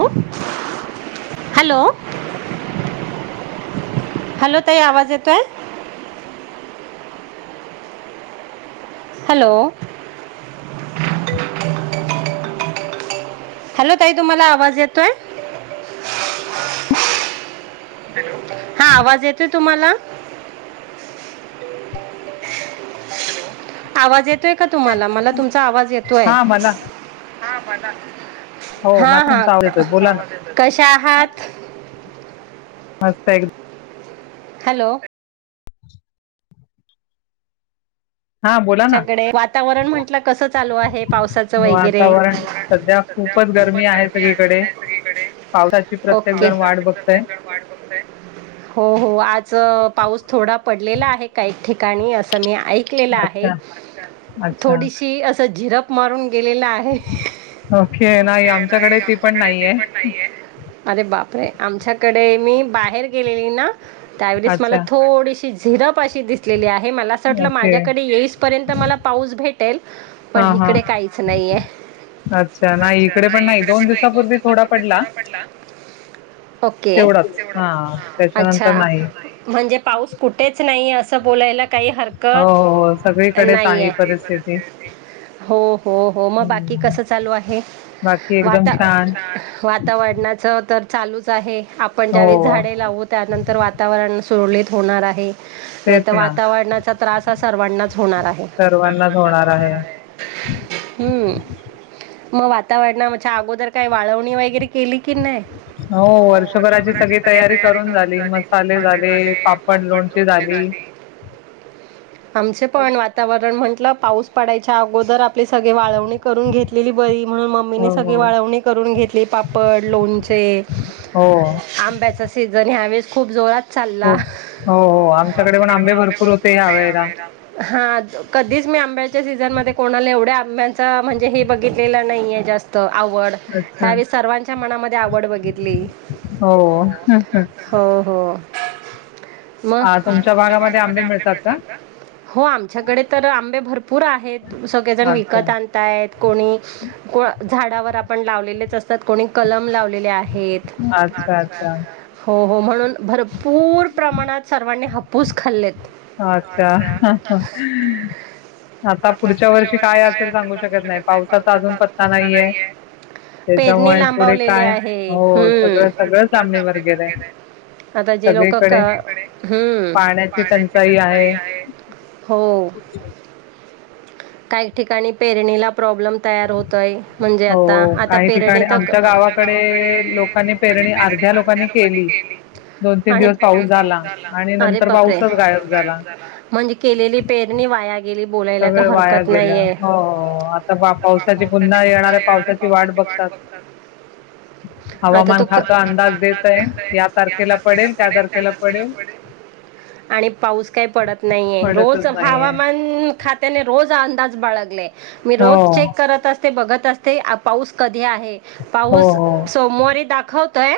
Hello hello hello ताई आवाज येतोय--? हॅलो. हॅलो ताई, तुम्हाला आवाज येतोय? हा. आवाज येतोय तुम्हाला? आवाज येतोय का तुम्हाला? मला तुमचा आवाज येतोय. हा मला हा बोला हो हा मला हा तुमचा आवाज येतोय बोला ना कशा आहात? मस्त एकदम. हॅलो. हा बोला ना च्याकडे वातावरण म्हंटलं कसं चालू आहे? पावसाचं वगैरे वातावरण खूपच गरमी आहे सगळीकडे. पावसाची प्रत्येक ओके. जण वाट बघतय प्रत्येकजण वाट बघतय. हो हो आज पाऊस थोडा पडलेला आहे काय ठिक काणी असं मी ऐकलेलं आहे अच्छा अच्छा थोडीशी अस झिरप मारून गेलेला आहे ओके नाही आमच्याकडे ती पण आमच्याकडे ते नाहीये पण नाहीये अरे बापरे आमच्याकडे मी बाहेर गेलेली ना त्यावेळेस मला अच्छा थोडीशी झिरप अशी दिसलेली आहे मला असं वाटलं ओके माझ्याकडे येईस पर्यंत मला पाऊस भेटेल हा पण हा इकडे काहीच नाहीये अच्छा नाही इकडे पण नाही दोन दिवसापूर्वी थोडा पडला ओके तेवढाच हा हा त्याच्यानंतर अच्छा नाही [inaudible] म्हणजे पाऊस कुठेच नाही अस हो हो सगळीकडेच आहे परिस्थिती हो हो हो मग बाकी हम्म. कसं चालू आहे वाता एकदम छान वातावरणाच तर चालूच आहे आपण ज्यावेळी हो झाडे लावू त्यानंतर वातावरण सुरळीत होणार आहे नाही तेच तर ना वातावरणाचा त्रास हा सर्वांना होणार आहे सर्वांनाच होणार आहे हम्म मग वातावरणा म च्या अगोदर काही वाळवणी वगैरे केली की नाही हो वर्षभराची सगळी तयारी करून झाली मसाले झाले, पापड लोणची झाली आमचे हो, पण वातावरण म्हंटलं पाऊस पडायच्या अगोदर आप - आपले सगळे वाळवणी करून घेतलेली बरी म्हणून मम्मीने सगळी हो, वाळवणी करून घेतली पापड लोणचे हो, आंब्याचा सीझन यावेळेस खूप जोरात चालला हो आमच्याकडे पण आंबे भरपूर होते या वेळेला हा कधीच मी आंब्याच्या सीझन मध्ये कोणाला एवढ्या आंब्याचा म्हणजे हे बघितलेलं नाहीये जास्त आवड अच्छा, ह्यावेळी सर्वांच्या मनामध्ये आवड बघितली हो. हो [unintelligible] हो हो मग हा तुमच्या भागामध्ये आंबे मिळतात का हो आमच्याकडे तर आंबे भरपूर आहेत सगळेजण विकत अच्छा, आणताय कोणी कोण अ झाडावर तआपण लावलेलेच असतात कोणी कलम लावलेली आहेत अच्छा अच्छा हो हो म्हणून भरपूर प्रमाणात सर्वांनी हापूस खाल्लेत अच्छा हंहहह आता पुढच्या वर्षी काय असेल सांगू शकत नाही पावसाचा अजून पत्ता नाहीए पेरणी त्याच्यामुळे पुढे लांबवलेली काय आहे हो हम्म सगळं सगळंच लांबनीवर गेलयं आहे आता जे लोक क सगळीकडे पाण्याचे टंच चाई आहे हो काही ठिकाणी पेरणीला प्रॉब्लम तयार होतोय म्हणजे आता हो, आता काही पेरणी ठिकाणी [unintelligible] आमच्या गावाकडे लोकांनी पेरणी अर्ध्या लोकांनी के केली आणि किती दिवस पाऊस झाला [unintelligible] अरे बापरे पाऊसचं गायब झाला म्हणजे केलेली पेरणी वाया गेली बोलायला का सगळं वाया हरकत गेलं. नाहीए हो आताबा पावसाची पुन्हा येणाऱ्या पावसाची वाट बघतात आता तो क हवामान खातं अंदाज देतय या तारखेला पडेल त्या तारखेला पडेल आणि पाऊस काय पडत - - नाहीये रोज पडतच नाहीये. हवामान खात्याने रोज अंदाज बाळगले मी हो, रोज चेक करत असते बघत असते आ पाऊस कध - धी आहे हो, पाऊस हो. होय सोमवारी दाखवतय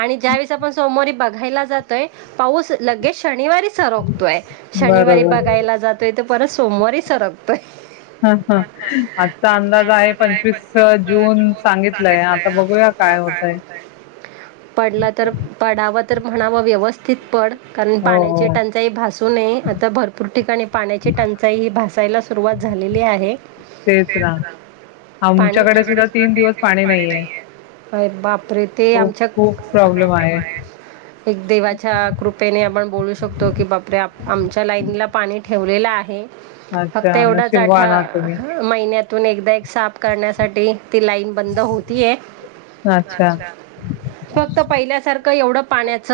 आणि ज्यावेेळेस आपण सोमवारी बघायला जातोय पाऊस लगेच शनिवारी सरखतोय शनिवारी बरोबर. बघायला जातोय तर परत सोमवारी सरकतोय ह ह आजचा अंदाज आहे पंचवीस जून सांगितलंय आता बघूया बघूया काय होतंय पडला तर हो, पडावा तर म्हणावा व्यवस चित पड कारण पाण्याची हो. टंचाई भासू नये आता भरपूर ठिकाणी पाण्याची टंचाई ही भसायला सुरुवात झालेली आहे तेच ना पाणी आमच्याकडे सुद्धा तीन दिवस पाणी नाहीये अर बाप प्रिती खूप आमच्या क खूप प्रॉब्लेम प्राॅब्लेम आहे. आहेत. एक देवाच्या कृपेने आपण बोलू शकतो की बापरे आप लाइनला पाणी ठेवलेलं आहे अच्छा फक्त एवढा साठा नशीबवान आहात तुम्ही. ह महीन्यात तून एकदा एक साफ करण्यासाठी ती लाईन बंद होतीए अच्छा फक्त पहिल्यासार क एवढं पाण्याच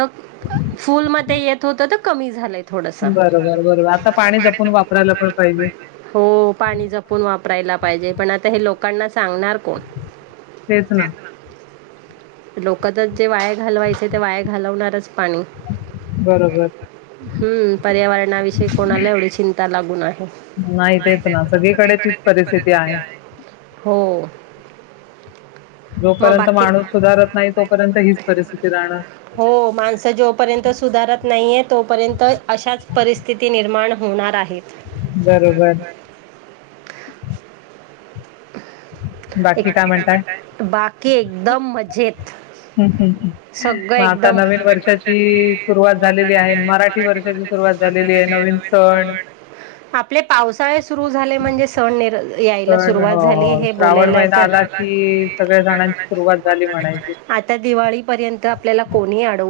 फुल मध्ये येत होत त कमी झालंय थोडस बरोबर बरोबर आता पाणी पणी जपून जपूण वापरायला वापराला पण पाहिजे, हो पाणी जपून वापरायला पाहिजे पण आता हे लोक कांना सांगणार कोण. हेच ना लोकांत ते वाया घालवायच ते वाया, घालवणारच पाणी बरोबर हूं पर्यावरणाविषयी कोणाला एवढी चिंता लागून आहे नाही तेच ना तेचना सगळीकडे तीच सगळीकडेतीच परिस्थिती आहे. जोपर्यंत माणूस सुधारत नाही तोपर्यंत हीच परिस्थिती रानार हो माणस जोपर्यंत सुधारत नाहीयेत तोपर्यंत अ अशाच परिस्थिती निर्माण होणार आहे बरोबर! एक बाकी काय म्हणताय, बाकी एकदम मजेत हं, हं, हं. सगळं एकदम, आता नवीन वर्षाची सुरुवात झालेली आहे मराठी वर्षाची सुरवात झालेली आहे नविन सण आपले पावसाळे सुरु झाले म्हणजे सण निर सण हो हो ब श्रावण महिना आला की सगळ्या सणांची सुरुवात झाली म्हणायची आ दिळी [unintelligible] पर्यंत आपल्याला कोणी आड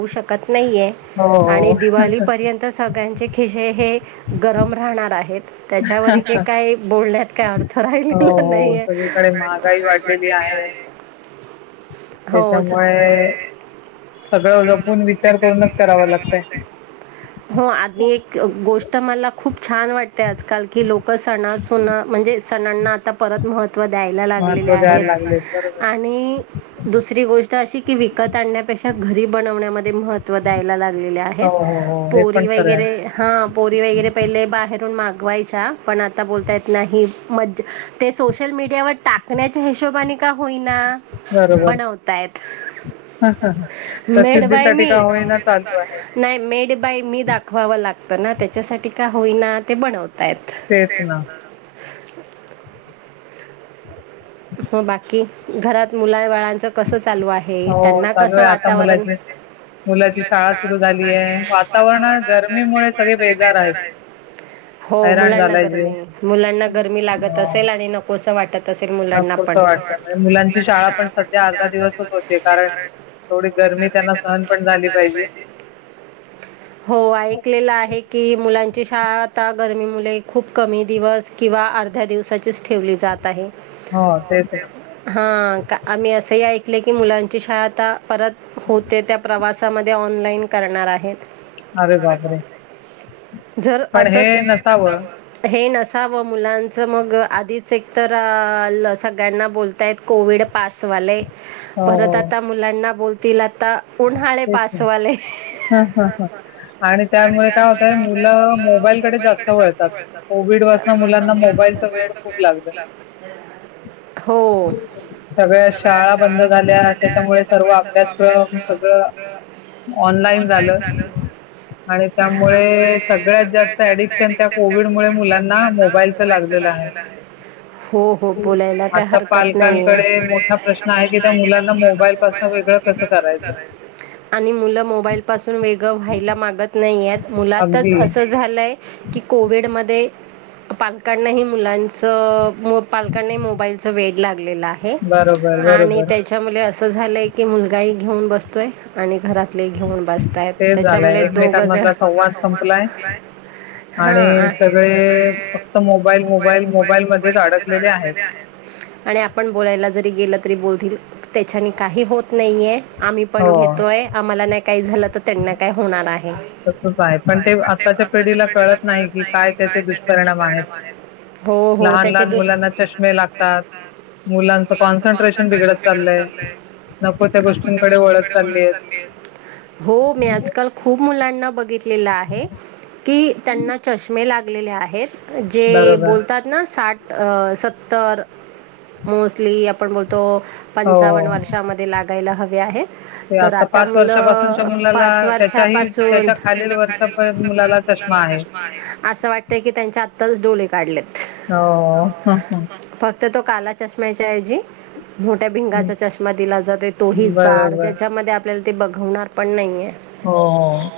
नाही आहे हो आणि हो दिवाली पर्यंत सगळ्यांचे खिसे हे गरम राहणार आहेत. त्याच्यावरी के का काय बोलण्यात काय अर्थ हो राहील हो नाहीे. सगळीकडे महागाई वाढलेली आहे होस. त्याच्यामुळे सगळं जपून विचार करूनच, करावा लागतंय. हो आदली एक गोष्ट मला खूप छान वाटते आजकाल की लोकं सणासुना नं म्हणजे सणांना आता परत महत्त तव द्यायला लागलेले महत्व द्यायला आहेत. लागलेत बरोबर आहे आणि दुसरी गोष्ट अशी की, विकत आणण्यापेक्षा घरी बनवण्यामध्ये महत्त्व दय लागलेले आहेत हो हो हो हा हे पण पोरी खरं आहे वगैरे, हा पोरी वगैरे पहिले बाहेरून माग ग्वायच्या पण आता बोलता येत नाही मज्ज ते सोशल मीडियावर टाकण्याच्या हिशोबाने का होईना बनवतायेत. हा हा! मेड बाय मी, आहे नाही मेड बाय मी, दाखवाव लागत ना त्याच्यासाठी का होयना ते बनताय तेच ना हो बाकी घरात मुला बाळांच कसच चालू आहे हो त्यांना चालू कसं आहे आता वातावरण मुलाची मुलाची शाळा सुरू झाली आहे, वातावरणात गरमीमुळे सगळे बेजार आहेत. हो हैराण मुलांना झालाय गरमी, जीव मुलांना गरमी, लागत हो असेल आणि नकोसं वाट नकोस वाटत मुलांची शाळा पण सध्या अर्धा दिवसच होती कारण एवढी गर्मी, त्यांना सहन पण झाली पाहिजे. हो ऐकलेल आहे की मुलां ची शाळा आता गरमीमुळे खूप कमी दिवस किंवा अर्ध्या दिवसाचीच ठेवली जात आहे हो तेच ना हा का आम्ही असंही ऐ ले की मुलांची शाळा आता परत होते त्या प्रवासामध्ये ऑनलाईन करणार आहेत अरे बापरे! जर पण हे असच नसावं हे नसावं मुलांच मग आधीच एक तर- अ अ ल सगळ्यांना बोलताय कोविड पासवाले. हो हो परत आता मुलांना बोलतील आता उन्हाळे पासवाले. ह ह ह आणि त्यामुळे काय होतय, मुलं मोबाईलकडे जास्त वळतात कोविड - पसंण मुलांना मोबाईलच वेड खूप लागलं. हम [inaudible] हो. सगळ्या शाळा बंद झाल्या त्याच्यामुळे सर्व अभ्यासक्रम सगळं ऑनलाईन झालं. आणि त्यामुळे सगळ्यात जास्त ऍडिक्शन त्या कोविड मु मुलांना मोबाईलच लागलं. [inaudible] हो बोलायला काय आता हरकत नाहीये. पालकांकडे मोठा प्रश्न आहे की त्या मुलांना मोबाईल पासून वेगळं कसं करायचं. आणि मुलं मोबाईलपासून वेगळं व्हायला मागत नाही. नाही मुलाच अगदी अस झालंय की कोविडमध्ये पालकांनाही मुलांच पालकांनाही मोबाईलच वेड लागल लागलेल आहे बरोबर आणि बरोबर त्याच्या मुळे असं झालंय की मुलगाही घेऊन बसतोय आणि घरात घेऊन बसताय तेच त्याच्यामुळे झालंय दोघ जण एकमेकांमधला संवाद संपलाय हां. आणि आ सगळे फक्त मोबाईल मोबाईल मोबाईल म आणि आपण बोलायला जरी गेल तरी बोलतील त्याच्याने काही होत नाहीये आम्ही पण हो घेतोय आम्हाला नाही काही झालं तर त्यांना काय होणार आहे. तसच आहे पण ते आत्ताच्या पिढीला कळत नाही की काय त्याचे दुष्परिणाम आहेत. हो हो. लहान त्याचे लहान दोष मुलांना चष्मे लागतात मुलांच कॉन्सन्ट्रेशन बिघडत चाललय. हो मी आजकाल खूप मुलांना बघितलेलं आहे की त्यांना चष्मे लागलेले आहेत. जे बरोबर बोलतात ना साठ अ सत्तर मोस्टली आपण बोलतो. हो पंचावन्न वर्षामध्ये लागायला हवे आहेत. ते तर आता पाच वर्षापासूनच्या मुलं मुलाला पाच वर्षा त्याच्याही पासून त्याच्या खालील वर्षा मुलाला चष्मा आहे असं वाटतय की त्यांच्या आत्ताच डोळेत [unintelligible] फक्त तो काला चष्म्याच्या ऐवजी- मोठ्या भिंगाचा चष्मा दिला जातो तोही जाड बरोबर ज्याच्यामध्ये आपल्याला ते बघवणार पण नाहीये. हो वो.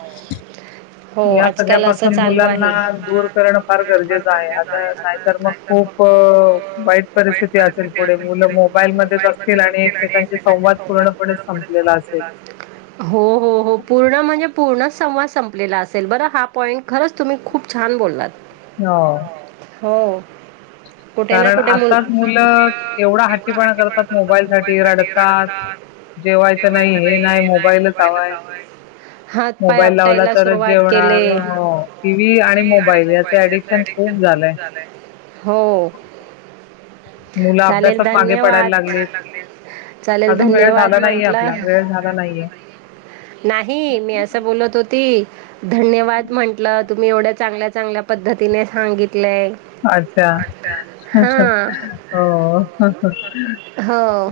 हो आजकाल असं चालू आहे. दूर करणं फार गरजेचं आहे आता नाहीतर मग अ, खूप वाईट परिस्थिती असेल, पुढे मुुलं मोबाईल मध्ये असतील आणि एकमेकांची संवा- हो हो हो पूर्ण म्हणजे पूर्ण संवाद संपलेला. बरहा पॉईंट खरच! तुम्ही खूप छान बोललात. ह हो कुठे ना कुठे आताच असतात मुलं एवढा हा हट्टीपणा करतात मोबाईलसाठी रडतात. जेवायचं नाही हे, नाही मोबाईलच हवाय. हातपाय मोबाईल लावला आपटायला तरच सुरुवात केले जेवणार टी व्ही आणि मोबाईल याच एडिशन खूप. झालंय. हो ओ. मुलं चालेल अभ्यासात मागे धन्यवाद. लागलेत. पडायला लागलेत. चालेल अजून वेळ धन्यवाद झाला नाहीये म्हटलं. आपला वेळ झाला नाहीये. नाही मी असं बोलत होती. धन्यवाद म्हंटलं, तुम्ही एवढ्या चांगल्या चांगल्या पद्धतीने सांगितलंय. अच्छा हा हो हो हो.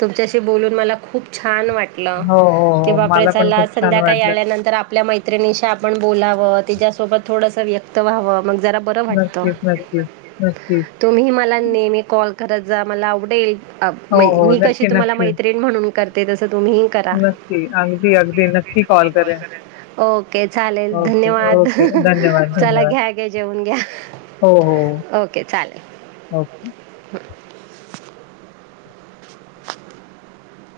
तुमच्याशी बोलून मला खूप छान वाट हो की हो. बापरे मला पण चला खूप छान संध्याकाळी वाटलं. आल्यानंतर आपल्या मैत्रिणीशी आपण बोलावत तिच्यासोबत थोडसं व्यक्त व्हावं मग जरा बरं वाटत नक्कीच नक्कीच नक्कीच तुम्ही मला नेहमी कॉल करत जा मला आवडेल अ हो म हो मी कशी नक्की तुम्हाला नक्की मैत्रिण म्हणून करते तसं तुम्ही करा नक्की अगदी अगदी नक्की कॉल करेन. ओके चालेल ओके, धन्यवाद ओके. धन्यवाद, चला धन्यवाद. घ्या ग जेवण घ हो हो ओके चालेल हो